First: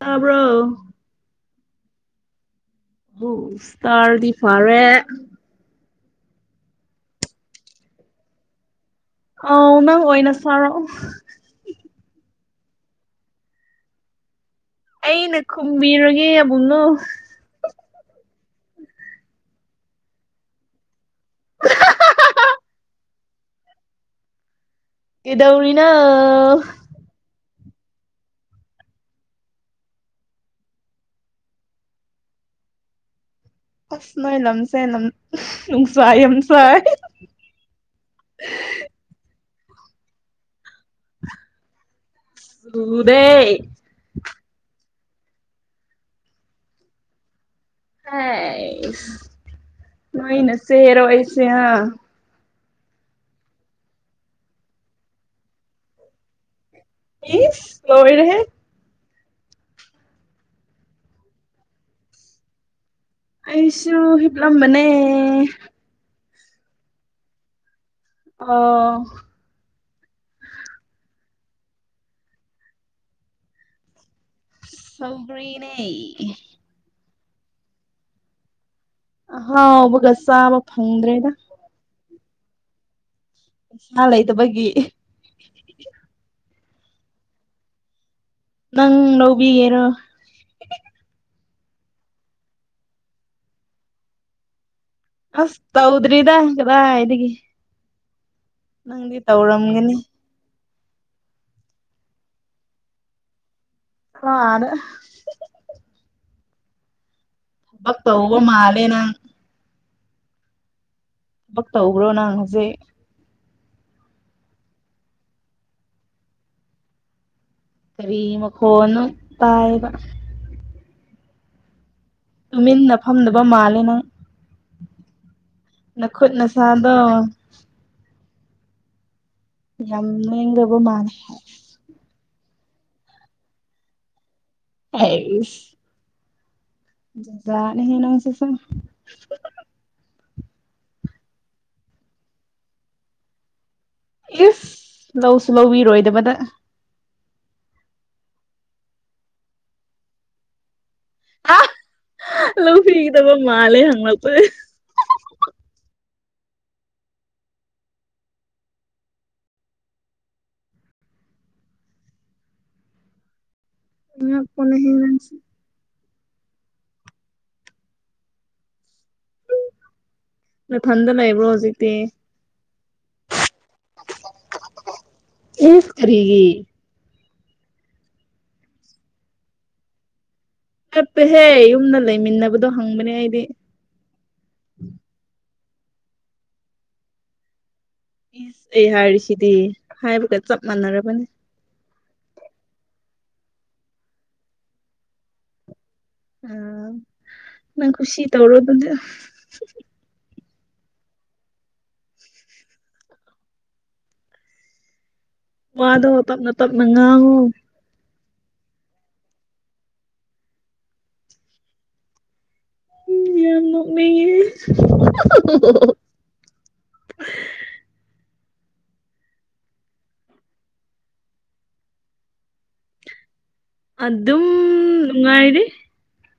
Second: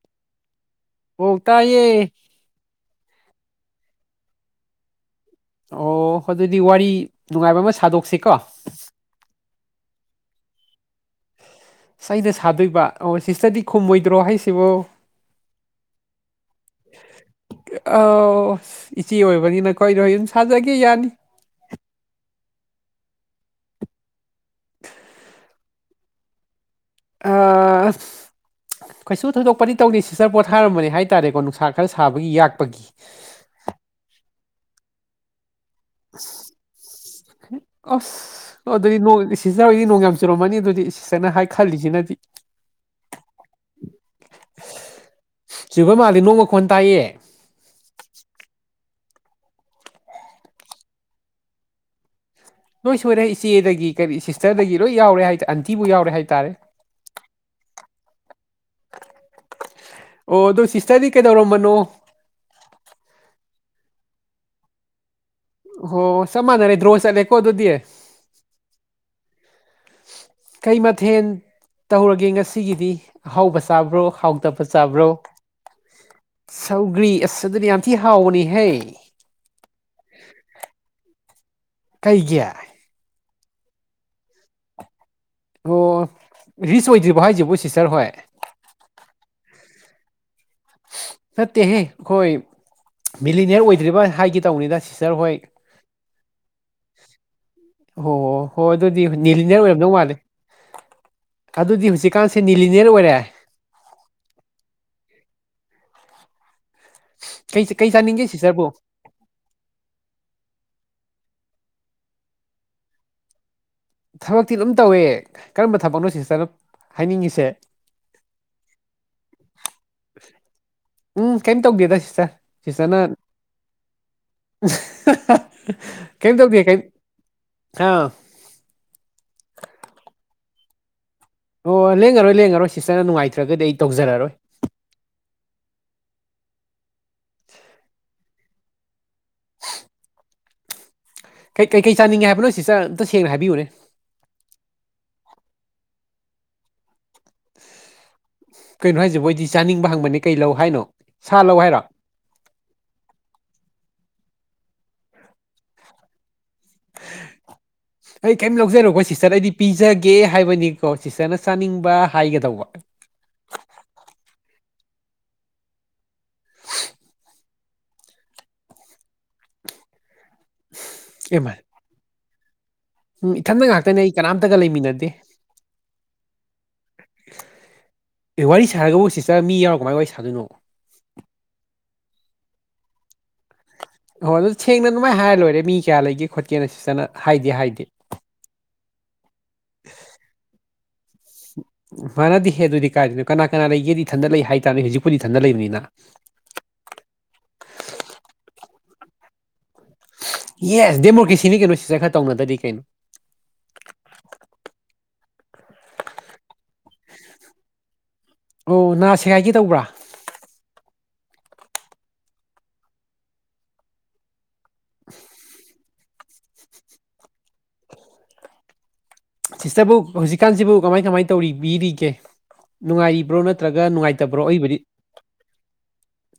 ꯇꯥꯕ꯭ꯔꯣ ꯍꯣ ꯇꯥꯌꯦ ꯑꯣ ꯇꯥꯔꯗꯤ ꯐꯔꯦ ꯑꯣ ꯑꯗꯨꯗꯤ ꯋꯥꯔꯤ ꯅꯨꯡꯉꯥꯏꯕ ꯑꯃ ꯁꯥꯗꯣꯛꯁꯤꯀꯣ ꯑꯧ ꯅꯪ ꯑꯣꯏ ꯁꯥꯔꯛ ꯑꯣ ꯑꯩꯅ ꯁꯥꯗꯣꯏꯕ ꯑꯣ ꯁꯤꯁꯇꯔꯗꯤ ꯈꯨꯝꯃꯣꯏꯗ꯭ꯔꯣ ꯍꯥꯏꯁꯤꯕꯣ ꯑꯩꯅ ꯈꯨꯝꯕꯤꯔꯒꯦ ꯑꯥꯕꯨꯡꯅꯣ ꯑꯧ ꯏꯆꯦ ꯑꯣꯏꯕꯅꯤꯅ ꯈꯣꯏꯗꯣ ꯍ ꯑꯗꯨꯝ ꯁꯥꯖꯒꯦ ꯌꯥꯅꯤ ꯀꯤꯗꯧꯔꯤꯅꯣ ꯑꯑꯁ ꯀꯩꯁꯨ ꯊꯣꯏꯗꯣꯛꯄꯗꯤ ꯇꯧꯗꯦ ꯁꯤꯁꯇꯔ ꯄꯣꯊꯥꯔꯝꯕꯅꯦ ꯍꯥꯏ ꯇꯔꯦꯀꯣ ꯅꯨꯡꯁꯥ ꯈꯔ ꯁꯥꯕꯒꯤ ꯌꯥꯛꯄꯒꯤ ꯑꯁ ꯅꯣꯏ ꯂꯝꯁꯦ ꯂꯝ ꯅꯨꯡꯁ ꯌꯥꯝ ꯁꯥꯏ ꯑꯁ ꯑꯣ ꯑꯗꯨꯗꯤ ꯅ ꯁꯤꯖꯔꯣꯏꯗꯤ ꯅꯣꯡ ꯌꯥꯝ ꯆꯨꯔꯝꯃꯅꯤ ꯑꯗꯨꯗꯤ ꯅ ꯍꯥꯏ ꯈꯜꯂꯤꯁꯤ ꯅꯗꯤ ꯆꯨꯗꯦ ꯆꯨꯕ ꯃꯥꯜꯂꯤ ꯅꯣꯡ ꯃꯈꯣꯟ ꯇꯥꯏꯌꯦ ꯍꯩꯁ ꯅꯣꯏꯅꯆꯦꯔꯣ ꯑꯩꯁꯦ ꯍꯥ ꯅꯣꯏ ꯁꯣꯏꯔꯦ ꯏꯆꯦꯗꯒꯤ ꯀꯔꯤ ꯁꯤꯁꯇꯔꯗꯒꯤ ꯂꯣꯏ ꯌꯥꯎꯔꯦ ꯍꯥꯏꯇꯥꯔꯦ ꯑꯟꯇꯤꯕꯨ ꯌꯥꯎꯔꯦ ꯍꯥꯏꯇꯥꯔꯦ ꯏꯁ ꯂꯣꯏꯔꯦꯍꯦ ꯑꯣ ꯑꯗꯨ ꯁꯤꯁꯇꯔꯗꯤ ꯀꯩꯗꯧꯔꯝꯕꯅꯣ ꯑꯩꯁꯨ ꯍꯤꯞꯂꯝꯕꯅꯦ ꯑꯣ ꯆꯞ ꯃꯥꯟꯅꯔꯦ ꯗ꯭ꯔꯣ ꯆꯠꯂꯦꯀꯣ ꯑꯗꯨꯗꯤ ꯑꯣ ꯀꯩ ꯃꯊꯦꯜ ꯇꯧꯔꯒꯦ ꯉꯁꯤꯒꯤꯗꯤ ꯑꯍꯥꯎꯕ ꯆꯥꯕ꯭ꯔꯣ ꯍꯥꯎ ꯇꯞꯄ ꯆꯥꯕ꯭ꯔꯣ ꯁꯧꯒ꯭ꯔꯤꯅꯦ ꯁꯧꯒ꯭ꯔꯤ ꯑꯁ ꯑꯗꯨꯅ ꯌꯥꯝ ꯊꯤ ꯍꯥꯎꯕꯅꯤꯍꯦ ꯍꯥꯎꯕꯒ ꯆꯥꯕ ꯐꯪꯗ꯭ꯔꯦꯗ ꯀꯩꯒꯤ ꯄꯩꯁꯥ ꯂꯩꯇꯥꯕꯒꯤ ꯑꯣ ꯔꯤꯁ ꯑꯣꯏꯗ꯭ꯔꯤꯕ ꯍꯥꯏꯁꯤꯕꯣ ꯁꯤꯁꯇꯔ ꯍꯣꯏ ꯅꯪ ꯂꯧꯕꯤꯒꯦꯔꯣ ꯅꯠꯇꯦꯍꯦ ꯑꯈꯣꯏ ꯃꯤꯂꯤꯅꯤꯌꯔ ꯑꯣꯏꯗ꯭ꯔꯤꯕ ꯍꯥꯏꯒꯦ ꯇꯧꯕꯅꯤꯗ ꯁꯤꯁ ꯑꯁ ꯇꯧꯗ꯭ꯔꯤꯗ ꯀꯗꯥꯏꯗꯒꯤ ꯑꯣ ꯍꯣ ꯍꯣꯏ ꯑꯗꯨꯗꯤ ꯅꯪꯗꯤ ꯅꯤꯂꯤꯅꯌꯔ ꯑꯣꯏꯔꯝꯗꯧ ꯇꯧꯔꯝꯒꯅꯤ ꯃꯥꯜꯂꯦ ꯑꯗꯨꯗꯤ ꯍꯨꯖꯤꯛꯀꯥꯟꯁꯦ ꯅꯤꯂꯤꯅꯤꯌꯔ ꯑꯣꯏꯔꯦ ꯍ ꯑꯗ ꯀꯩꯁ ꯀꯩ ꯊꯕꯛ ꯆꯥꯅꯤꯡꯅꯤꯒꯦ ꯇꯧꯕ ꯁꯤꯇꯔꯕꯣ ꯃꯥꯜꯂꯦ ꯅꯪ ꯊꯕꯛ ꯇꯧꯕꯔꯣ ꯅꯪ ꯍꯧꯖꯤꯛ ꯊꯕꯛꯇꯤ ꯑꯗꯨꯝ ꯇꯧꯏ ꯀꯔꯝꯕ ꯊꯕꯛꯅꯣ ꯁꯤꯁꯇꯔꯅ ꯍꯥꯏꯅꯤꯡꯉꯤꯁꯦ ꯀꯔꯤ ꯃꯈꯣꯟꯅꯣ ꯇꯥꯏꯌꯦꯕ ꯎꯝ ꯀꯦꯝ ꯇꯧꯗꯦꯗ ꯁꯤꯁꯇꯔ ꯇꯨꯃꯤꯟꯅ ꯁꯤꯁꯇꯔꯅ ꯐꯝꯗꯕ ꯃꯥꯜꯂꯦ ꯅꯪ ꯅꯈꯨꯠ ꯀꯩꯝ ꯇꯧꯗꯦ ꯀꯩꯝ ꯅꯁꯥꯗꯣ ꯑꯥ ꯌꯥꯝ ꯂꯦꯡꯗꯕ ꯃꯥꯜꯂꯦ ꯑꯣ ꯂꯦꯡꯉꯔꯣꯏ ꯂꯦꯡꯉꯔꯣꯏ ꯁꯤꯁꯇꯔꯅ ꯅꯨꯡꯉꯥꯏꯇ꯭ꯔꯒꯗꯤ ꯑꯩ ꯇꯧꯖꯔꯔꯣꯏ ꯍꯩꯁ ꯖꯠꯅꯦꯍꯦ ꯅꯪꯁꯨ ꯁꯨꯝ ꯀꯩ ꯀꯩꯀꯩ ꯆꯥꯅꯤꯡꯉꯦ ꯍꯥꯏꯕꯅꯣ ꯁꯤꯁꯇꯔ ꯑꯝꯇ ꯁꯦꯡꯅ ꯍꯥꯏꯕꯤꯌꯨꯅꯦ ꯏꯁ ꯂꯧꯁꯨ ꯂꯧꯕꯤꯔꯣꯏꯗꯕꯗ ꯀꯩꯅꯣ ꯍꯥꯏꯁꯤꯕꯣ ꯑꯩꯗꯤ ꯆꯥꯅꯤꯡꯕ ꯍꯪꯕꯅꯦ ꯀꯩ ꯂꯧ ꯍꯥꯏꯅꯣ ꯁꯥ ꯂꯧ ꯍꯥꯏꯔꯣ ꯂꯧ ꯕꯤꯒꯗꯕ ꯃꯥꯂꯦ ꯍꯩꯂꯛꯄꯁꯦ [inaudible] ꯑꯩ ꯀꯩꯝ ꯂꯧꯖꯔꯣꯏꯀꯣ ꯁꯤꯁꯇꯔ ꯑꯩꯗꯤ ꯄꯤꯖꯒꯦ ꯍꯥꯏꯕꯅꯤꯀꯣ ꯁꯤꯁꯇꯔꯅ ꯆꯥꯅꯤꯡꯕ ꯍꯥꯏꯒꯗꯧꯕ ꯑꯉꯛꯄꯅꯤꯍꯦ ꯅꯪꯁꯨ ꯅꯊꯟꯗ ꯂꯩꯕ꯭ꯔꯣ ꯑꯦꯃ ꯍꯧꯖꯤꯛꯇꯤ ꯎꯝ ꯏꯊꯟꯗ ꯉꯥꯛꯇꯅꯦ ꯑꯩ ꯀꯅꯥꯝꯇꯒ ꯂꯩꯃꯤꯟꯅꯗꯦ ꯏꯁ ꯀꯔꯤꯒꯤ ꯑꯦ ꯋꯥꯔꯤ ꯁꯥꯔꯒꯕꯨ ꯁꯤꯁꯇꯔ ꯃꯤ ꯌꯥꯎꯔ ꯀꯃꯥꯏ ꯋꯥꯔꯤ ꯁꯥꯗꯣꯏꯅꯣ ꯆꯠꯄꯦꯍꯦ ꯌꯨꯝꯗ ꯂꯩꯃꯤꯟꯅꯕꯗꯣ ꯍꯪꯕꯅꯦ ꯑꯩꯗꯤ ꯑꯣ ꯑꯗꯨ ꯁꯦꯡꯅ ꯑꯗꯨꯃꯥꯢ ꯍꯥꯏꯔ ꯂꯣꯏꯔꯦ ꯃꯤ ꯀꯌꯥ ꯂꯩꯒꯦ ꯈꯣꯠꯀꯦꯅ ꯁꯤꯁꯇꯔꯅ ꯍꯥꯏꯗꯤ ꯍꯥꯏꯗꯦ ꯫ ꯏꯁ ꯑꯩ ꯍꯥꯏꯔꯤꯁꯤꯗꯤ ꯍꯥꯏꯕꯒ ꯆꯞ ꯃꯥꯟꯅꯔꯕꯅꯤ ꯃꯥꯟꯅꯗꯤꯍꯦ ꯑꯗꯨꯗꯤ ꯀꯥꯏꯗꯣꯏꯅꯣ ꯀꯅꯥ ꯀꯅꯥ ꯂꯩꯒꯦꯗꯤ ꯢꯊꯥꯟꯗ ꯂꯩ ꯍꯥꯏꯇꯥꯕꯅꯤ ꯍꯧꯖꯤꯛꯄꯨꯗꯤ ꯏꯊꯟꯗ ꯂꯩꯕꯅꯤꯅ ꯑꯝ ꯅꯪ ꯈꯨꯁꯤ ꯇꯧꯔꯣ ꯑꯗꯨꯗꯤ ꯌꯦꯁ ꯗꯦꯃꯣꯀ꯭ꯔꯦꯁꯤꯅꯤ ꯀꯩꯅꯣ ꯁꯤꯁꯇꯔ ꯈꯔ ꯇꯧꯅꯗ꯭ꯔꯗꯤ ꯀꯩꯅꯣ꯫ ꯋꯥꯗꯣ ꯇꯞꯅ ꯇꯞꯅ ꯉꯥꯡꯉꯣ ꯑꯣ ꯅꯥ ꯁꯦꯒꯥꯏꯒꯦ ꯇꯧꯕ꯭ꯔꯥ ꯌꯥꯝ ꯅꯣꯛꯅꯤꯡꯉꯦ ꯁꯤꯁꯇꯔꯕꯨ ꯍꯧꯖꯤꯛꯀꯥꯟꯁꯤꯕꯨ ꯀꯃꯥꯏ ꯀꯃꯥꯏ ꯇꯧꯕꯤꯔꯤꯒꯦ ꯅꯨꯡꯉꯥꯏꯔꯤꯕ꯭ꯔꯣ ꯅꯠ ꯅꯠꯇ꯭ꯔꯒ ꯅꯨꯡꯉꯥꯏꯇꯕ꯭ꯔꯣ ꯑꯗꯨꯝ ꯑꯩꯕꯨꯗꯤ ꯅꯨꯡꯉꯥꯏꯔꯤ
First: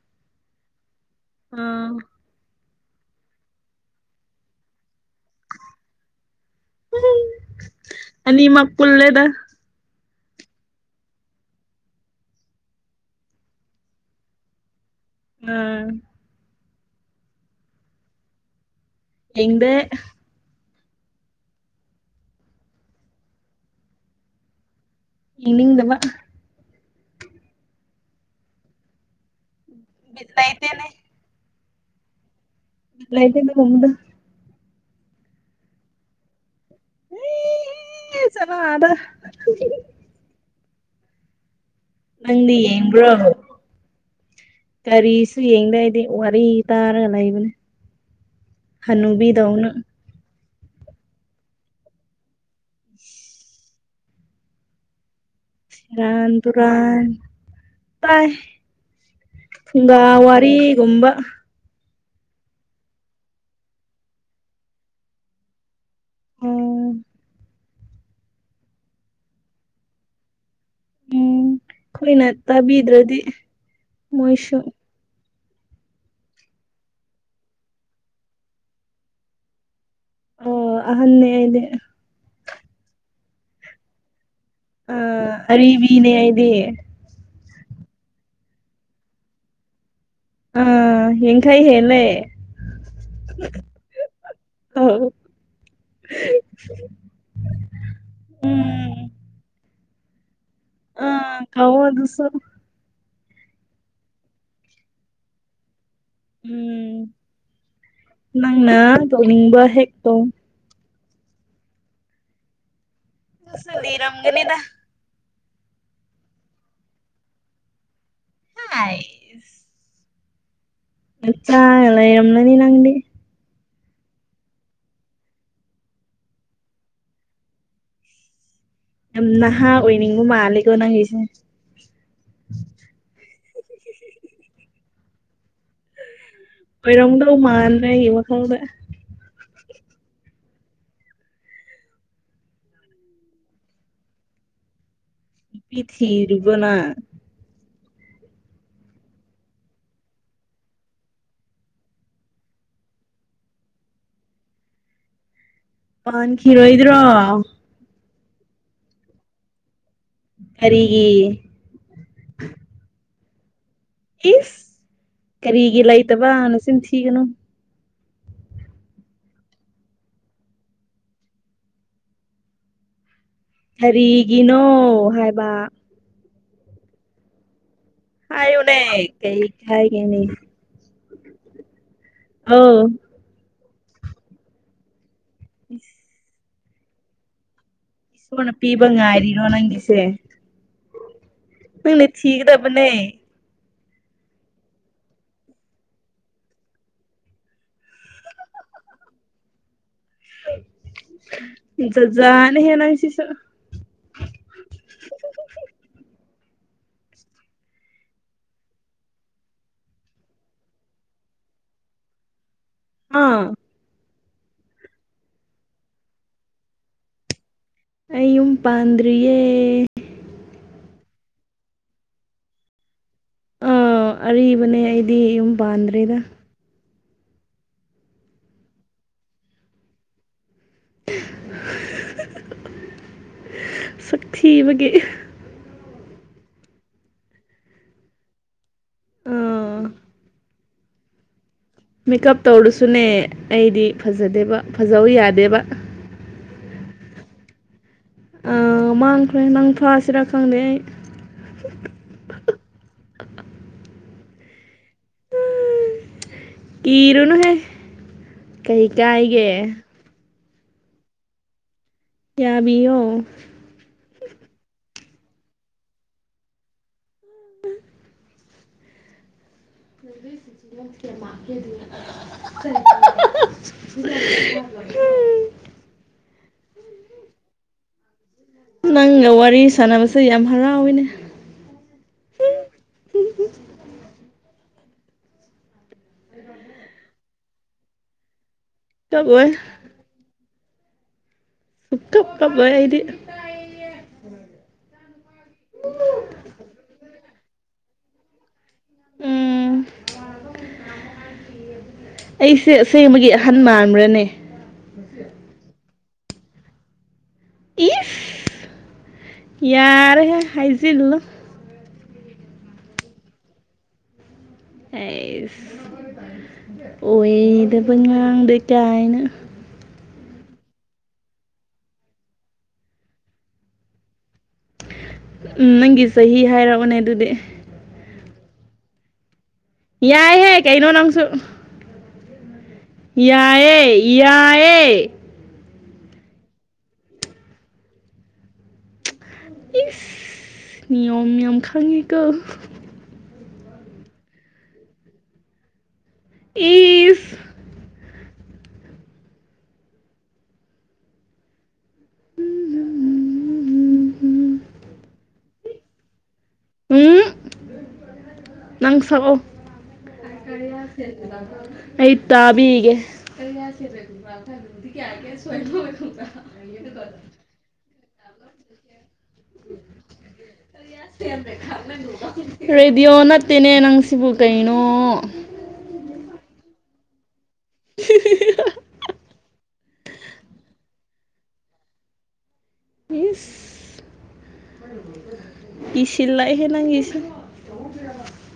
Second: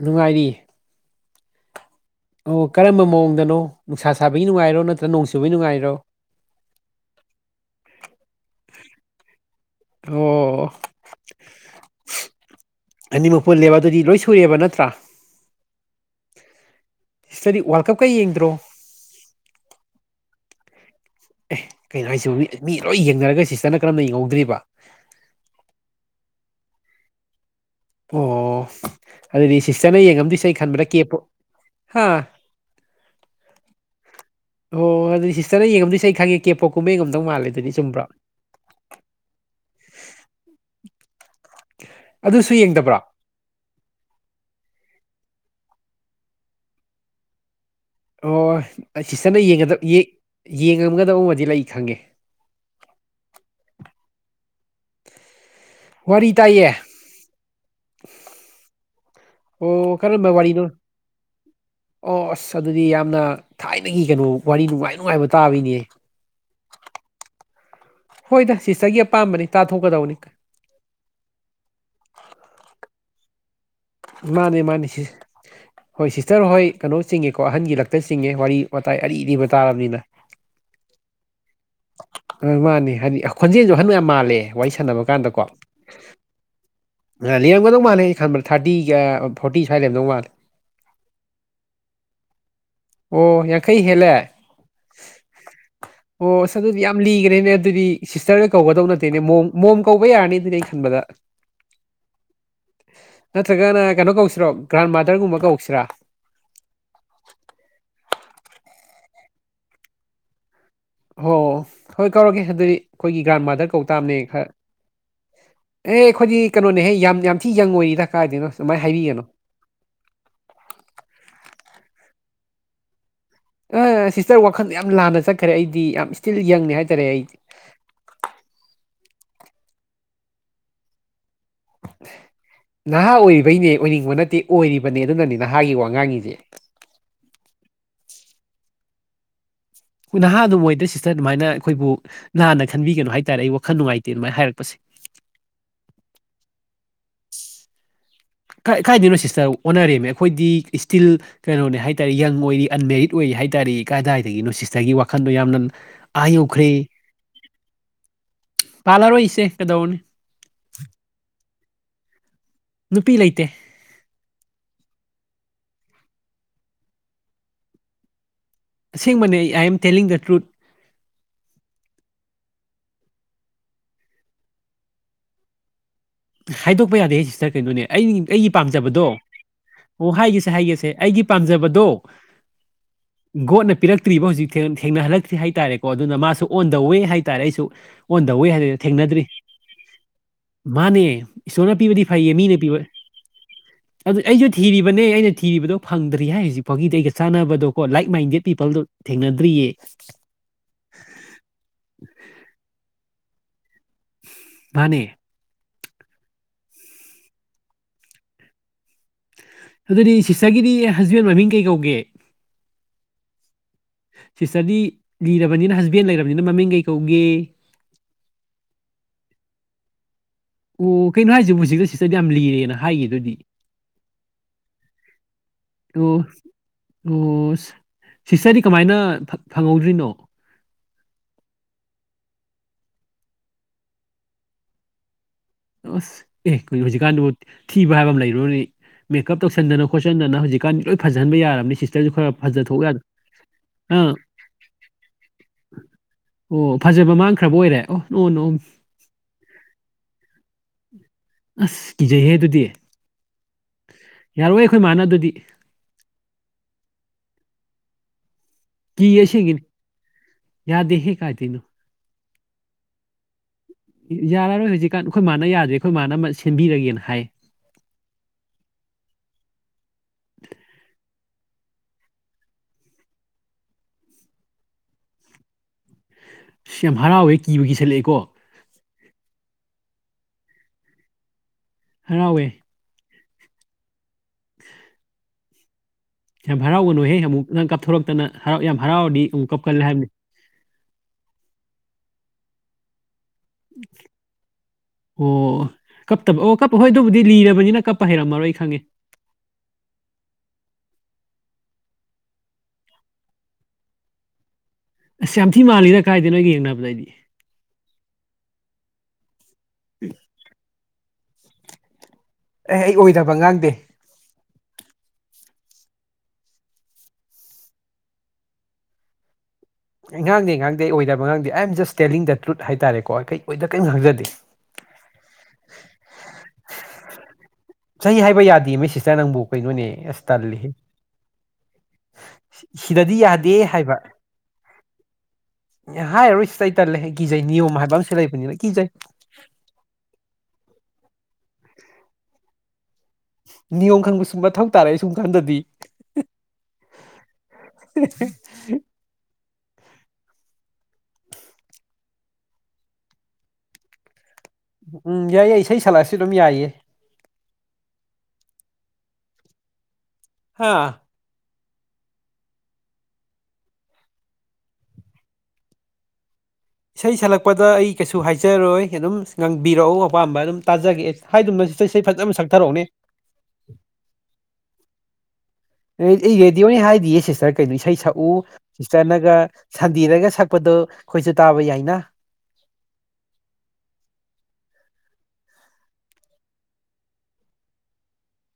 ꯅꯨꯡꯉꯥꯏꯔꯤ ꯑꯝ ꯑꯣ ꯀꯔꯝꯕ ꯃꯑꯣꯡꯗꯅꯣ ꯅꯨꯡꯁꯥ ꯁꯥꯕꯒꯤ ꯅꯨꯡꯉꯥꯏꯔꯣ ꯅꯠꯇ꯭ꯔ ꯅꯣꯡ ꯆꯨꯕꯒꯤ ꯅꯨꯡꯉꯥꯏꯔꯣ ꯑꯅꯤꯃꯛ ꯄꯨꯜꯂꯦꯗ ꯑꯣ ꯑꯣ ꯑꯅꯤꯃꯛ ꯄꯨꯜꯂꯦꯕ ꯑꯗꯨꯗꯤ ꯂꯣꯏ ꯁꯨꯔꯦꯕ ꯅꯠꯇ꯭ꯔꯥ ꯎꯝ ꯁꯤꯁꯇꯔꯗꯤ ꯋꯥꯔꯜ ꯀꯞꯀ ꯌꯦꯡꯗ꯭ꯔꯣ ꯌꯦꯡꯗꯦ ꯑꯦ ꯀꯩꯅꯣ ꯍꯥꯏꯁꯤ ꯃꯤ ꯃꯤ ꯂꯣꯏ ꯌꯦꯡꯅꯔꯒ ꯁꯤꯁꯇꯔꯅ ꯀꯔꯝꯅ ꯌꯦꯡꯍꯧꯗ꯭ꯔꯤꯕ ꯌꯦꯡꯅꯤꯡꯗꯕ ꯑꯣ ꯑꯗꯨꯗꯤ ꯁꯤꯁꯇꯔꯅ ꯕꯤꯠ ꯌꯦꯡꯉꯝꯗꯣꯏꯁꯦ ꯑꯩ ꯂꯩꯇꯦꯅꯦ ꯈꯟꯕꯗ ꯀꯦꯞꯄꯣꯞ ꯍꯥ ꯂꯩꯇꯦ ꯑꯗꯨꯒꯨꯝꯕꯗꯨ ꯑꯣ ꯍꯣꯏ ꯑꯗꯨꯗꯤ ꯁꯤꯁꯇꯔꯅ ꯌꯦꯡꯉꯝꯗꯣꯏꯁꯤ ꯑꯩ ꯈꯪꯉꯦ ꯀꯦꯄꯣꯞ ꯒꯨꯝꯕ ꯌꯦꯡꯉꯝꯗꯧ ꯃꯥꯜꯂꯦ ꯑꯗꯨꯗꯤ ꯆꯨꯝꯕ꯭ꯔꯣ ꯆꯜꯂꯣ ꯑꯗ ꯑꯗꯨꯁꯨ ꯅꯪꯗꯤ ꯌꯦꯡꯗꯕ꯭ꯔꯣ ꯌꯦꯡꯕ꯭ꯔꯣ ꯀꯔꯤꯁꯨ ꯌꯦꯡꯗꯦ ꯑꯩꯗꯤ ꯋꯥꯔꯤ ꯇꯥꯔꯒ ꯂꯩꯕꯅꯦ ꯑꯣ ꯍꯅꯨꯕꯤꯗꯧꯅ ꯁꯤꯁꯇꯔꯅꯒ ꯌꯦꯡꯉꯝꯒꯗꯕ ꯑꯃꯗꯤ ꯂꯩ ꯈꯪꯉꯦ [inaudible] ꯁꯦꯔꯥꯟ ꯋꯥꯔꯤ ꯇꯥꯏꯌꯦ ꯇꯨꯔꯥꯟ ꯇꯥꯏ ꯑꯣ ꯐꯨꯡꯒꯥ ꯀꯔꯝꯕ ꯋꯥꯔꯤꯅꯣ ꯋꯥꯔꯤꯒꯨꯝꯕ ꯑꯣ ꯑꯁ ꯑꯗꯨꯗꯤ ꯌꯥꯝꯅ ꯊꯥꯏꯅꯒꯤ ꯀꯩꯅꯣ ꯋꯥꯔꯤ ꯅꯨꯡꯉꯥꯏ ꯅꯨꯡꯉꯥꯏꯕ ꯇꯥꯕꯤꯅꯦ ꯑꯣ ꯎꯝ ꯍꯣꯏꯗ ꯁꯤꯁꯇꯒꯤ ꯑꯄꯥꯝꯕꯅꯤ ꯇꯥꯊꯣꯛꯀꯗꯕꯅꯤ ꯎꯝ ꯑꯩꯈꯣꯏꯅ ꯇꯥꯕꯤꯗ꯭ꯔꯗꯤ ꯃꯣꯏꯁꯨ ꯃꯥꯅꯦ ꯃꯥꯅꯤꯁꯤ ꯍꯣꯏ ꯁꯤꯁꯇꯔ ꯍꯣꯏ ꯀꯩꯅꯣ ꯆꯤꯡꯉꯦꯀꯣ ꯑꯍꯟꯒꯤ ꯂꯛꯇ ꯆꯤꯡꯉꯦ ꯋꯥꯔꯤ ꯋꯥꯇꯥꯏ ꯑꯔꯤꯕꯤ ꯇꯥꯔꯕꯅꯤꯅ ꯑꯣ ꯑꯍꯥꯟꯅꯦ ꯑꯩꯗꯤ ꯍ ꯃꯥꯅꯤ ꯍꯥꯏꯗꯤ ꯈꯣꯟꯖꯦꯜꯁꯨ ꯍꯟ ꯌꯥꯝ ꯃꯥꯜꯂꯦ ꯋꯥꯏ ꯑ ꯁꯥꯟꯅꯕ ꯀꯥꯟꯗꯀꯣ ꯑꯔꯤꯕꯤꯅꯦ ꯑꯩꯗꯤ ꯂꯩꯔꯝꯒꯗꯧ ꯃꯥꯜꯂꯦ ꯑꯩ ꯈꯟꯕꯗ ꯊꯥꯔꯇꯤꯒ ꯐꯣꯔꯇꯤ ꯁ꯭ꯋꯥꯏ ꯂꯩꯔꯝꯗꯧ ꯃꯥꯜꯂꯦ ꯑꯥ ꯌꯥꯡꯈꯩ ꯍꯦꯜꯂꯦ ꯑꯣ ꯌꯥꯡꯈꯩ ꯍꯦꯜꯂꯦ ꯑꯧ ꯑꯣꯁ ꯑꯗꯨꯗꯤ ꯌꯥꯝ ꯂꯤꯒꯔꯦꯅꯦ ꯑꯗꯨꯗꯤ ꯁꯤꯁꯇꯔꯒ ꯎꯝ ꯀꯧꯒꯗꯧꯅꯦ ꯇꯦꯅꯦ ꯃꯣꯝ ꯃꯣꯝ ꯀꯧꯕ ꯌꯥꯔꯅꯤ ꯑꯗꯨꯗꯤ ꯑꯩ ꯈꯟꯕꯗ ꯀꯧꯑꯣ ꯑꯗꯨꯁꯨ ꯅꯠꯇ꯭ꯔꯒꯅ ꯀꯩꯅꯣ ꯀꯧꯁꯤꯔꯣ ꯒ꯭ꯔꯥꯟ ꯃꯥꯗꯔꯒꯨꯝꯕ ꯀꯧꯁꯤꯔꯥ ꯎꯝ ꯅꯪꯅ ꯇꯧꯅꯤꯡꯕ ꯍꯦꯛꯇ ꯇꯧ ꯑꯣ ꯍꯣꯏ ꯀꯧꯔꯒꯦ ꯑꯗꯨꯗꯤ ꯑꯩꯈꯣꯏꯒꯤ ꯒ꯭ꯔꯥꯟ ꯅꯪꯁꯨ ꯃꯥꯗꯔ ꯀꯧꯇꯥꯝꯅꯦ ꯈꯔ ꯂꯤꯔꯝꯒꯅꯤꯗ ꯑꯦ ꯑꯩꯈꯣꯏꯗꯤ ꯀꯩꯅꯣꯅꯦꯍꯦ ꯌꯥꯝ ꯌꯥꯝ ꯊꯤ ꯌꯪ ꯑꯣꯏꯔꯤ ꯗ ꯀꯥꯏꯔꯗꯅꯣ ꯁꯨꯃꯥꯏꯅ ꯍꯥꯏꯕꯤꯒꯅꯨ ꯅꯆꯥꯑ ꯂꯩꯔꯝꯃꯅꯤ ꯅꯪꯗꯤ ꯁꯤꯁꯇꯔ ꯋꯥꯈꯜꯗ ꯌꯥꯝ ꯂꯥꯟꯅ ꯆꯠꯈ꯭ꯔꯦ ꯑꯩꯗꯤ ꯌꯥꯝ ꯏꯁꯇꯤꯜꯂꯤ ꯌꯪꯅꯤ ꯍꯥꯏꯇꯥꯔꯦ ꯑꯩꯗꯤ ꯌꯥꯝ ꯅꯍꯥ ꯑꯣꯏꯅꯤꯡꯕ ꯃꯥꯜꯂꯦꯀꯣ ꯅꯪꯒꯤꯁꯦ ꯅꯍꯥ ꯑꯣꯏꯔꯤꯕꯩꯅꯦ ꯑꯣꯏꯅꯤꯡꯕ ꯅꯠꯇꯦ ꯑꯣꯏꯔꯤꯕꯅꯦ ꯑꯗꯨꯅꯅꯤ ꯅꯍꯥꯒꯤ ꯋꯥꯉꯥꯡꯉꯤꯖꯦ ꯑꯣꯏꯔꯝꯗꯧ ꯃꯥꯥꯜꯂꯦ ꯑꯩꯒꯤ ꯋꯥꯈꯜꯗ ꯍꯣꯏ ꯅꯍꯥ ꯑꯗꯨꯝ ꯑꯣꯏꯗ ꯁꯤꯁꯇꯔ ꯑꯗꯨꯃꯥꯏꯅ ꯑꯩꯈꯣꯏꯕꯨ ꯂꯥꯟꯅ ꯈꯟꯕꯤꯒꯅꯨ ꯍꯥꯏꯇꯥꯔꯦ ꯑꯩ ꯋꯥꯈꯜ ꯅꯨꯡꯉꯥꯏꯇꯦ ꯑꯗꯨꯃꯥꯏꯅ ꯍꯥꯏꯔꯛꯄꯁꯦ ꯅꯨꯄꯤ ꯊꯤꯔꯤꯕꯣꯅꯪ ꯀ ꯀꯥꯏꯗꯩꯅꯣ ꯁꯤꯁꯇꯔ ꯑꯣꯟꯅꯔꯦꯝꯃꯦ ꯑꯩꯈꯣꯏꯗꯤ ꯁ꯭ꯇꯤꯜ ꯀꯩꯅꯣꯅꯦ ꯍꯥꯏꯇꯥꯥꯔꯦ ꯌꯪ ꯑꯣꯏꯔꯤ ꯑꯟꯃꯦꯔꯤꯠ ꯑꯣꯏꯔꯤ ꯍꯥꯏ ꯇꯥꯔꯦ ꯀꯗꯥꯏꯗꯒꯤꯅꯣ ꯁꯤꯁꯇꯔꯒꯤ ꯋꯥꯈꯟꯗꯣ ꯌꯥꯝꯅ ꯑ ꯌꯧꯈ꯭ꯔꯦ ꯄꯥꯟꯈꯤꯔꯣꯏꯗ꯭ꯔꯣ ꯄꯥꯜꯂꯔꯣꯏ ꯏꯆꯦ ꯀꯗꯧꯅꯤ ꯀꯔꯤꯒꯤ ꯅꯨꯄꯤ ꯂꯩꯇꯦ ꯏꯁ ꯀꯔꯤꯒꯤ ꯂꯩꯇꯕ ꯅꯆꯤꯟ ꯊꯤꯒꯅꯨ ꯑꯁꯦꯡꯕꯅꯦ I am telling the truth ꯀꯔꯤꯒꯤꯅꯣ ꯍꯥꯏꯕ ꯍꯥꯏꯗꯣꯛꯄ ꯌꯥꯗꯦꯍꯦ ꯁꯤꯁꯇꯔ ꯀꯩꯅꯣꯅꯦ ꯑꯩ ꯑꯩꯒꯤ ꯍꯥꯏꯌꯨꯅꯦ ꯄꯥꯝꯖꯕꯗꯣ ꯀꯩ ꯑꯣ ꯍꯥꯏꯒꯅꯤ ꯍꯥꯏꯒꯦꯁꯦ ꯍꯥꯏꯒꯦꯁꯦ ꯑꯩꯒꯤ ꯄꯥꯝꯖꯕꯗꯣ ꯑꯥꯎ ꯒꯣꯠꯅ ꯄꯤꯔꯛꯇ꯭ꯔꯤꯕ ꯍꯧꯖꯤꯛ ꯊꯦꯡꯅꯍꯜꯂꯛꯇ꯭ꯔꯤ ꯍꯥꯏꯇꯥꯔꯦꯀꯣ ꯑꯗꯨꯅ ꯃꯥꯁꯨ ꯑꯣꯟ ꯗ ꯋꯦ ꯍꯥꯏꯇꯥꯔꯦ ꯑꯩꯁꯨ ꯑꯣꯟ ꯗ ꯏꯁꯣꯔꯅ ꯋꯦ ꯍꯥꯏꯗꯅ ꯄꯤꯕ ꯊꯦꯡꯅꯗ꯭ꯔꯤ ꯉꯥꯏꯔꯤꯔꯣ ꯅꯪꯒꯤꯁꯦ ꯃꯥꯅꯦ ꯏꯁꯣꯔꯅ ꯄꯤꯕꯗꯤ ꯅꯪꯅ ꯐꯥꯏꯌꯦ ꯃꯤꯅ ꯄꯤꯕ ꯊꯤꯒꯗꯕꯅꯦ ꯑꯗꯨ ꯑꯩꯁꯨ ꯊꯤꯔꯤꯕꯅꯦ ꯑꯩꯅ ꯊꯤꯔꯤꯕꯗꯣ ꯐꯪꯗ꯭ꯔꯤ ꯍꯥꯏ ꯍꯧꯖꯤꯛꯐꯥꯎꯒꯤꯗꯤ ꯑꯩꯒ ꯆꯥꯅꯕꯗꯣꯀꯣ ꯂꯥꯏꯛ ꯃꯥꯏꯟꯗꯦꯠ ꯄꯤꯄꯜꯗꯣ ꯊꯦꯡꯅꯗ꯭ꯔꯤꯌꯦ ꯖꯖꯥꯠ ꯅꯦꯍꯦ ꯅꯪꯁꯤꯁꯨ ꯃꯥꯅꯤ ꯑꯗꯨꯗꯤ ꯁꯤꯁꯇꯔꯒꯤꯗꯤ ꯍꯁꯕꯦꯟ ꯃꯃꯤꯡ ꯀꯩ ꯀꯧꯒꯦ ꯑꯥ ꯁꯤꯁꯇꯔꯗꯤ ꯂꯤꯔꯕꯅꯤꯅꯕ ꯍꯁꯕꯦꯟ ꯂꯩꯔꯕꯅꯤꯅ ꯃꯃꯤꯡ ꯀꯩ ꯀꯧꯒꯦ ꯑꯩ ꯑꯌꯨꯝ ꯄꯥꯟꯗꯔꯤꯌꯦ ꯑꯣ ꯀꯩꯅꯣ ꯍꯥꯏꯁꯤꯕꯨ ꯍꯧꯖꯤꯛꯗ ꯁꯤꯁꯇꯔꯗꯤ ꯌꯥꯝ ꯂꯤꯔꯦꯅ ꯍꯥꯏꯒꯤ ꯗꯨꯗꯤ ꯑꯥ ꯑꯔꯤꯕꯅꯦ ꯑꯩꯗꯤ ꯌꯨꯝ ꯑꯣ ꯄꯥꯟꯗ꯭ꯔꯦꯗ ꯑꯣ ꯁꯤꯁꯇꯔꯗꯤ ꯀꯃꯥꯏꯅ ꯐꯪꯍꯧꯗ꯭ꯔꯤꯅꯣ ꯁꯛ ꯊꯤꯕꯒꯤ ꯑꯁ ꯑꯦ ꯀꯩꯅꫭ ꯍꯧꯖꯤꯛꯀꯥꯟꯗꯨꯕꯨ ꯊꯤꯕ ꯍꯥꯏꯕ ꯑꯃ ꯂꯩꯔꯤꯕꯅꯦ ꯃꯦꯀꯞ ꯑꯥ ꯇꯧꯁꯟꯗꯅ ꯈꯣꯠꯆꯟꯗꯅ ꯍꯧꯖꯤꯛꯀꯥꯟ ꯂꯣꯏ ꯐꯖꯟꯕ ꯌꯥꯔꯕꯅꯤ ꯁꯤ ꯃꯦꯀꯞ ꯇꯧꯔꯁꯨꯅꯦ ꯑꯩꯗꯤ ꯑꯥ ꯐꯖꯗꯦꯕ ꯐꯖꯧ ꯌꯥꯗꯦꯕ ꯑꯣ ꯐꯖꯕ ꯃꯥꯡꯈ꯭ꯔꯕ ꯑꯣꯏꯔꯦ ꯑꯣ ꯅꯣ ꯅꯣ ꯃꯥꯡꯈ꯭ꯔꯦ ꯅꯪ ꯐꯥꯁꯤꯔꯥ ꯈꯪꯗꯦ ꯑꯩ ꯑꯁ ꯀꯤꯖꯩꯍꯦ ꯑꯗꯨꯗꯤ ꯌꯥꯔꯣꯏ ꯑꯩꯈꯣꯏ ꯃꯥꯅ ꯑꯗꯨꯗꯤ ꯀꯤꯔꯨꯅꯨ ꯍꯦ ꯀꯤ ꯑꯁꯦꯡꯒꯤꯅꯤ ꯌꯥꯗꯦꯍꯦ ꯀꯥꯏꯗꯩꯅꯣ ꯌꯥꯕꯤꯌꯣ ꯌꯥꯔꯔꯣꯏ ꯍꯧꯖꯤꯛꯀꯥꯟ ꯑꯩꯈꯣꯏ ꯃꯥꯅ ꯌꯥꯗ꯭ꯔꯦ ꯑꯩꯈꯣꯏ ꯃꯥꯅ ꯑꯃ ꯁꯦꯝꯕꯤꯔꯒꯦꯅ ꯍꯥꯏꯌꯦ [unintelligible] ꯁꯤ ꯌꯥꯝ ꯍꯔꯥꯎꯋꯦ ꯀꯤꯕꯨ ꯀꯤ ꯁꯜꯂꯛꯑꯦꯀꯣ ꯅꯪꯒ ꯋꯥꯔꯤ ꯁꯥꯟꯅꯕꯁꯦ ꯌꯥꯝ ꯍꯔꯥꯎꯋꯦꯅꯦ ꯍꯔꯥꯎꯋꯦ [unintelligible] ꯌꯥꯝ ꯍꯔꯥꯎꯒꯅꯨꯍꯦ ꯑꯃꯨꯛ ꯅꯪ ꯀꯥꯞꯊꯣꯔꯛꯇꯅ ꯍꯔꯥꯎ ꯌꯥꯝ ꯍꯔꯥꯎꯔꯗꯤ ꯑꯃꯨꯛ ꯀꯞꯑꯣꯏ ꯀꯞꯀꯜꯂꯦ ꯍꯥꯏꯕꯅꯤ ꯁꯨꯡ ꯀꯞ ꯀꯞꯂꫭꯏ ꯑꯩꯗꯤ [unintelligible] ꯑꯣ ꯀꯞꯇꯕ ꯑꯣ ꯀꯞꯄ ꯍꯣꯏ ꯑꯗꯨꯕꯨꯗꯤ ꯂꯤꯔꯕꯔꯕꯅꯤꯅ ꯀꯞꯄ ꯍꯩꯔꯝꯃꯔꯣꯏ ꯈꯪꯉꯦ ꯎꯝ [inaudible] ꯑꯩꯁꯦ ꯑꯁꯦꯡꯕꯒꯤ ꯑꯍꯟ ꯃꯥꯟꯕ꯭ꯔꯅꯦ ꯑꯁ ꯌꯥꯝ ꯊꯤ ꯃꯥꯜꯂꯤꯅ ꯀꯥꯏꯗꯅꯣ ꯑꯩꯒ ꯌꯦꯡꯅꯕꯗꯗꯤ ꯏꯁ ꯌꯥꯔꯦꯍꯦ ꯍꯥꯏꯖꯤꯟꯂꫭ ꯑꯦ ꯑꯩ ꯑꯣꯏꯗꯕ ꯉꯥꯡꯗꯦ ꯑꯩꯁ ꯑꯣꯏꯗꯕ ꯉꯥꯡꯗꯦ ꯀꯥꯏꯅ ꯑꯩ ꯉꯥꯡꯗꯦ ꯉꯥꯡꯗꯦ ꯑꯣꯏꯗꯕ ꯉꯥꯡꯗꯦ I am just telling the truth ꯍꯥꯏꯇꯥꯔꯦꯀꯣ ꯑꯩ ꯑꯣꯏ ꯀꯔꯤꯝ ꯈꯪꯖꯗꯦ ꯎꯝ ꯅꯪꯒꯤ ꯆꯍꯤ ꯍꯥꯏꯔꯛ ꯑꫭꯅꯦ ꯑꯗꯨꯗꯤ ꯆꯍꯤ ꯍꯥꯏꯕ ꯌꯥꯗꯦ ꯃꯤ ꯁꯤꯁꯇꯔ ꯅꯪꯕꯨ ꯀꯩꯅꯣꯅꯦ ꯑꯁ ꯌꯥꯏ ꯍꯦ ꯇꯜꯂꯤꯍꯦ ꯀꯩꯅꯣ ꯅꯪꯁꯨ [inaudible] ꯌꯥꯗꯦ ꯌꯥꯏꯌꯦ ꯌꯥꯏꯌꯦ ꯑꯦ ꯍꯥꯏꯔꯔꯣꯏ ꯁꯤꯇꯔ ꯑꯩ ꯇꯜꯂꯦ ꯀꯤꯖꯩ ꯅꯤꯌꯣꯝ ꯍꯥꯏꯕ ꯑꯃꯁꯨ ꯂꯩꯕꯅꯤꯅ ꯀꯤꯖꯩ ꯏꯁ ꯅꯤꯌꯣꯝ ꯌꯥꯝ ꯈꯪꯉꯤꯀꯣ ꯅꯤꯌꯣꯝ ꯈꯪꯕꯁꯨ ꯃꯊꯧ ꯇꯥꯔꯛꯦ ꯁꯨꯝ ꯀꯥꯟꯗꯗꯤ [unintelligible] [unintelligible] ꯎꯝ ꯎꯝ ꯌꯥꯏꯌꯦ ꯏꯁꯩ ꯁꯛꯂꯛꯑꯁꯨ ꯑꯗꯨꯝ ꯌꯥꯏꯌꯦ ꯎꯝ ꯅꯪ ꯁꯛꯑꫭ ꯍꯥ ꯑꯩ ꯇꯥꯕꯤꯒꯦ [unintelligible] ꯏꯁꯩ ꯁꯛꯂꯛꯄꯗ ꯑꯩ ꯀꯩꯁꯨ ꯍꯥꯏꯖꯔꯣꯏ ꯑꯗꯨꯝ ꯉꯪꯕꯤꯔꯛꯎ ꯑꯄꯥꯝꯕ ꯑꯗꯨꯝ ꯇꯥꯖꯒꯦ ꯍꯥꯏꯒꯨꯝꯅ ꯁꯤꯁꯇꯔ ꯏꯁꯩ ꯐꯖꯅ ꯁꯛꯊꯔꯛꯎꯅꯦ ꯍꯩꯇꯦꯅꯦ ꯅꯪ ꯁꯤꯕꯨ ꯀꯩꯅꯣ ꯑꯩ ꯌꯦꯗꯤꯑꯣꯅꯤ ꯍꯥꯏꯗꯦꯌꯦ ꯁꯤꯁꯇꯔ ꯀꯩꯅꯣ ꯏꯁꯩ ꯁꯛꯎ ꯁꯤꯁꯇꯔꯅꯒ ꯁꯟꯗꯦꯗꯒ ꯁꯛꯄꯗꯣ ꯑꯩꯈꯣꯏꯁꯨ ꯇꯥꯕ ꯌꯥꯏꯅ ꯢꯁ ꯀꯤꯁꯤꯜꯂꯛꯑꯦꯍꯦ ꯅꯪꯒꯤꯁꯨ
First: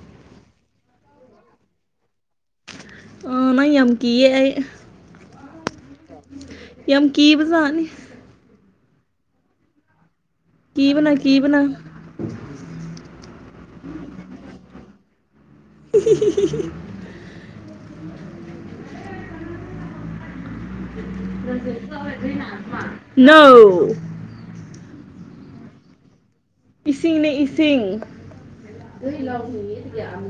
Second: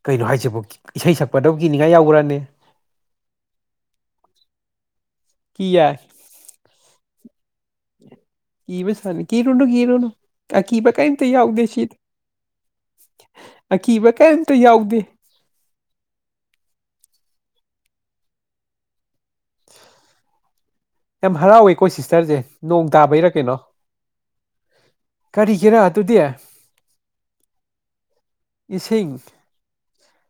ꯀꯩꯅꯣ ꯍꯥꯏꯁꯤꯕꯨ ꯏꯁꯩ ꯁꯛꯄꯗꯕꯨ ꯀꯤꯅꯤꯡꯉꯥꯏ ꯌꯥꯎꯕ꯭ꯔꯅꯦ ꯑꯝ ꯅꯪ ꯌꯥꯝ ꯀꯤꯌꯦ ꯑꯩ ꯀꯤꯌꯦ ꯌꯥꯝ ꯀꯤꯕ ꯖꯥꯠꯅꯤ ꯀꯤꯕ ꯁꯥꯅꯤ ꯀꯤꯔꯨꯅꯨ ꯀꯤꯔꯨꯅꯨ ꯑꯀꯤꯕ ꯀꯤꯕꯅ ꯀꯩꯝꯇ ꯀꯤꯕꯅ ꯌꯥꯎꯗꯦ ꯁꯤꯗ ꯑꯀꯤꯕ ꯀꯔꯤꯝꯇ ꯌꯥꯎꯗꯦ [unintelligible] ꯌꯥꯝ ꯍꯔꯥꯎꯋꯤ ꯀꯣ ꯁꯤꯁꯇꯔꯁꯦ ꯅꯣꯡ ꯇꯥꯕꯩꯔ ꯅꯣ ꯀꯩꯅꯣ ꯀꯔꯤꯒꯤꯔ ꯑꯗꯨꯗꯤ ꯏꯁꯤꯡꯅꯦ ꯏꯁꯤꯡ ꯏꯁꯤꯡ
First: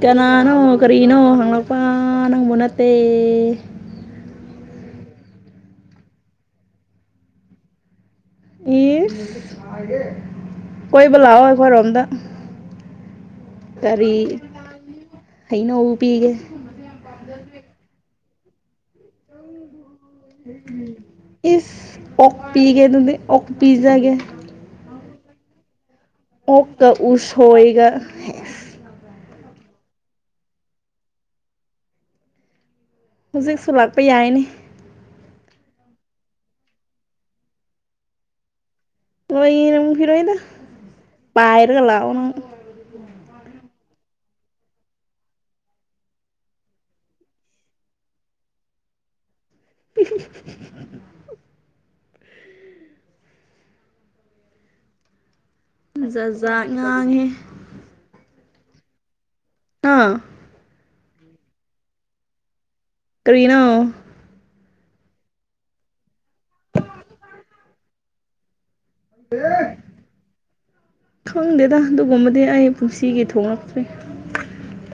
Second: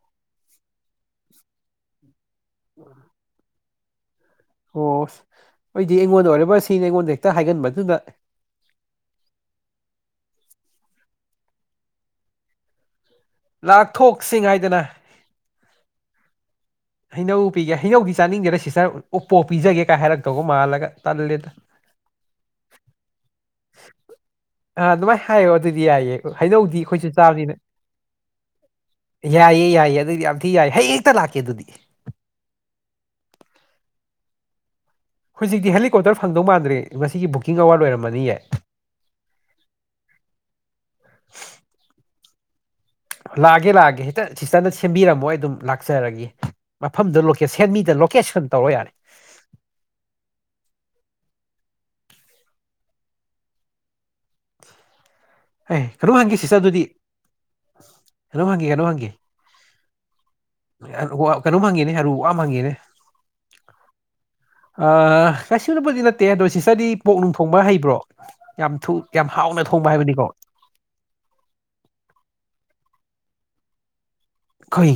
ꯀꯅꯥꯅꯣ ꯀꯔꯤꯅꯣ ꯍꯪꯂꯛꯄ ꯅꯪꯕꯨ ꯅꯠꯇꯦ ꯑꯣ ꯑꯩꯗꯤ ꯑꯩꯉꯣꯟꯗ ꯑꯣꯏꯔꯕ ꯁꯤꯅꯤ ꯑꯩꯉꯣꯟꯗ ꯍꯦꯛꯇ ꯍꯥꯏꯒꯟꯕꯗꯨꯗ ꯢꯁ ꯀꯣꯏꯕ ꯂꯥꯛꯑꯣ ꯑꯩꯈꯣꯏꯔꯣꯝꯗ ꯀꯔꯤ ꯂꯥꯛꯊꯣꯛꯁꯤ ꯍꯥꯏꯗꯅ ꯍꯩꯅꯧ ꯄꯤꯒꯦ ꯍꯩꯅꯧ ꯄꯤꯒꯦ ꯍꯩꯅꯧꯗꯤ ꯆꯥꯅꯤꯡꯗꯦꯗ ꯁꯤꯁꯇꯔ ꯄꯣꯛ ꯄꯤꯖꯒꯦ ꯀꯥꯏ ꯍꯥꯏꯔꯛꯇꯧꯒ ꯃꯥꯜꯂꯒ ꯇꯜꯂꯦꯗ ꯏꯁ ꯑꯣꯛ ꯄꯤꯒꯦ ꯑꯗꯨꯗꯤ ꯑꯣꯛ ꯄꯤꯖꯒꯦ ꯑꯥ ꯑꯗꯨꯃꯥꯏꯅ ꯍꯥꯏꯌꯣ ꯑꯗꯨꯗꯤ ꯌꯥꯏꯌꯦ ꯍꯩꯅꯧꯗꯤ ꯑꯣꯛꯀ ꯑꯩꯈꯣꯏꯁꯨ ꯆꯥꯕꯅꯤꯅ ꯎꯁꯣꯏꯒ ꯌꯥꯏꯌꯦ ꯌꯥꯏꯌꯦ ꯑꯗꯨꯗꯤ ꯌꯥꯝ ꯊꯤ ꯌꯥꯏ ꯍꯌꯦꯡ ꯍꯦꯛꯇ ꯂꯥꯛꯀꯦ ꯑꯗꯨꯗꯤ ꯍꯧꯖꯤꯛꯁꯨ ꯂꯥꯛꯄ ꯌꯥꯏꯅꯦ ꯍꯧꯖꯤꯛꯇꯤ ꯍꯦꯂꯤꯀꯣꯞꯇꯔ ꯐꯪꯗꯧ ꯃꯥꯟꯗ꯭ꯔꯦ ꯉꯁꯤꯒꯤ ꯕꯨꯛꯀꯤꯡ ꯑꯋꯥꯔ ꯂꯣꯏꯔꯝꯃꯅꯤꯌꯦ ꯂꯣꯏꯔꯝꯈꯤꯔꯣꯏꯗ ꯄꯥꯏꯔꯒ ꯂꯥꯛꯑꯣ ꯅꯪ ꯂꯥꯛꯑꯒꯦ ꯂꯥꯛꯑꯒꯦ ꯍꯦꯛꯇ ꯁꯤꯁꯇꯔꯅ ꯁꯦꯝꯕꯤꯔꯝꯃꯣ ꯑꯩ ꯑꯗꯨꯝ ꯂꯥꯛꯆꯔꯒꯦ ꯃꯐꯝꯗꯣ ꯂꯣꯀꯦ ꯁꯦꯟꯃꯤꯗ ꯂꯣꯀꯦꯁꯟ ꯇꯧꯔꯣ ꯌꯥꯔꯦ [unintelligible] ꯑꯦ ꯀꯩꯅꯣꯝ ꯖꯥꯠ ꯍꯪꯒꯦ ꯁꯤꯁꯇꯔ ꯖꯥꯠ ꯑꯗꯨꯗꯤ ꯉꯥꯡꯉꯦꯍꯦ ꯀꯩꯅꯣꯝ ꯍꯪꯒꯦ ꯀꯩꯅꯣꯝ ꯍꯪꯒꯦ ꯑꯥ ꯀꯩꯅꯣ ꯍꯪꯒꯦꯅꯦ ꯑꯔꯨꯕ ꯋꯥ ꯑꯃ ꯍꯪꯒꯦꯅꯦ ꯀꯔꯤꯅꯣ ꯑ ꯀꯩꯁꯨꯕꯨꯗꯤ ꯅꯠꯇꯦ ꯑꯗꯣ ꯁꯤꯁꯇꯔꯗꯤ ꯄꯣꯛ ꯅꯣꯡ ꯊꯣꯡꯕ ꯍꯩꯕ꯭ꯔꯣ ꯌꯥꯝ ꯊꯨ ꯌꯥꯝ ꯍꯥꯎꯅ ꯊꯣꯡꯕ ꯍꯥꯏꯕꯅꯤꯀꯣ ꯈꯪꯗꯦꯗ ꯑꯗꯨꯒꯨꯝꯕꯗꯤ ꯑꯩ ꯄꯨꯟꯁꯤꯒꯤ ꯊꯣꯛꯂꯛꯇ꯭ꯔꯤ ꯀꯩ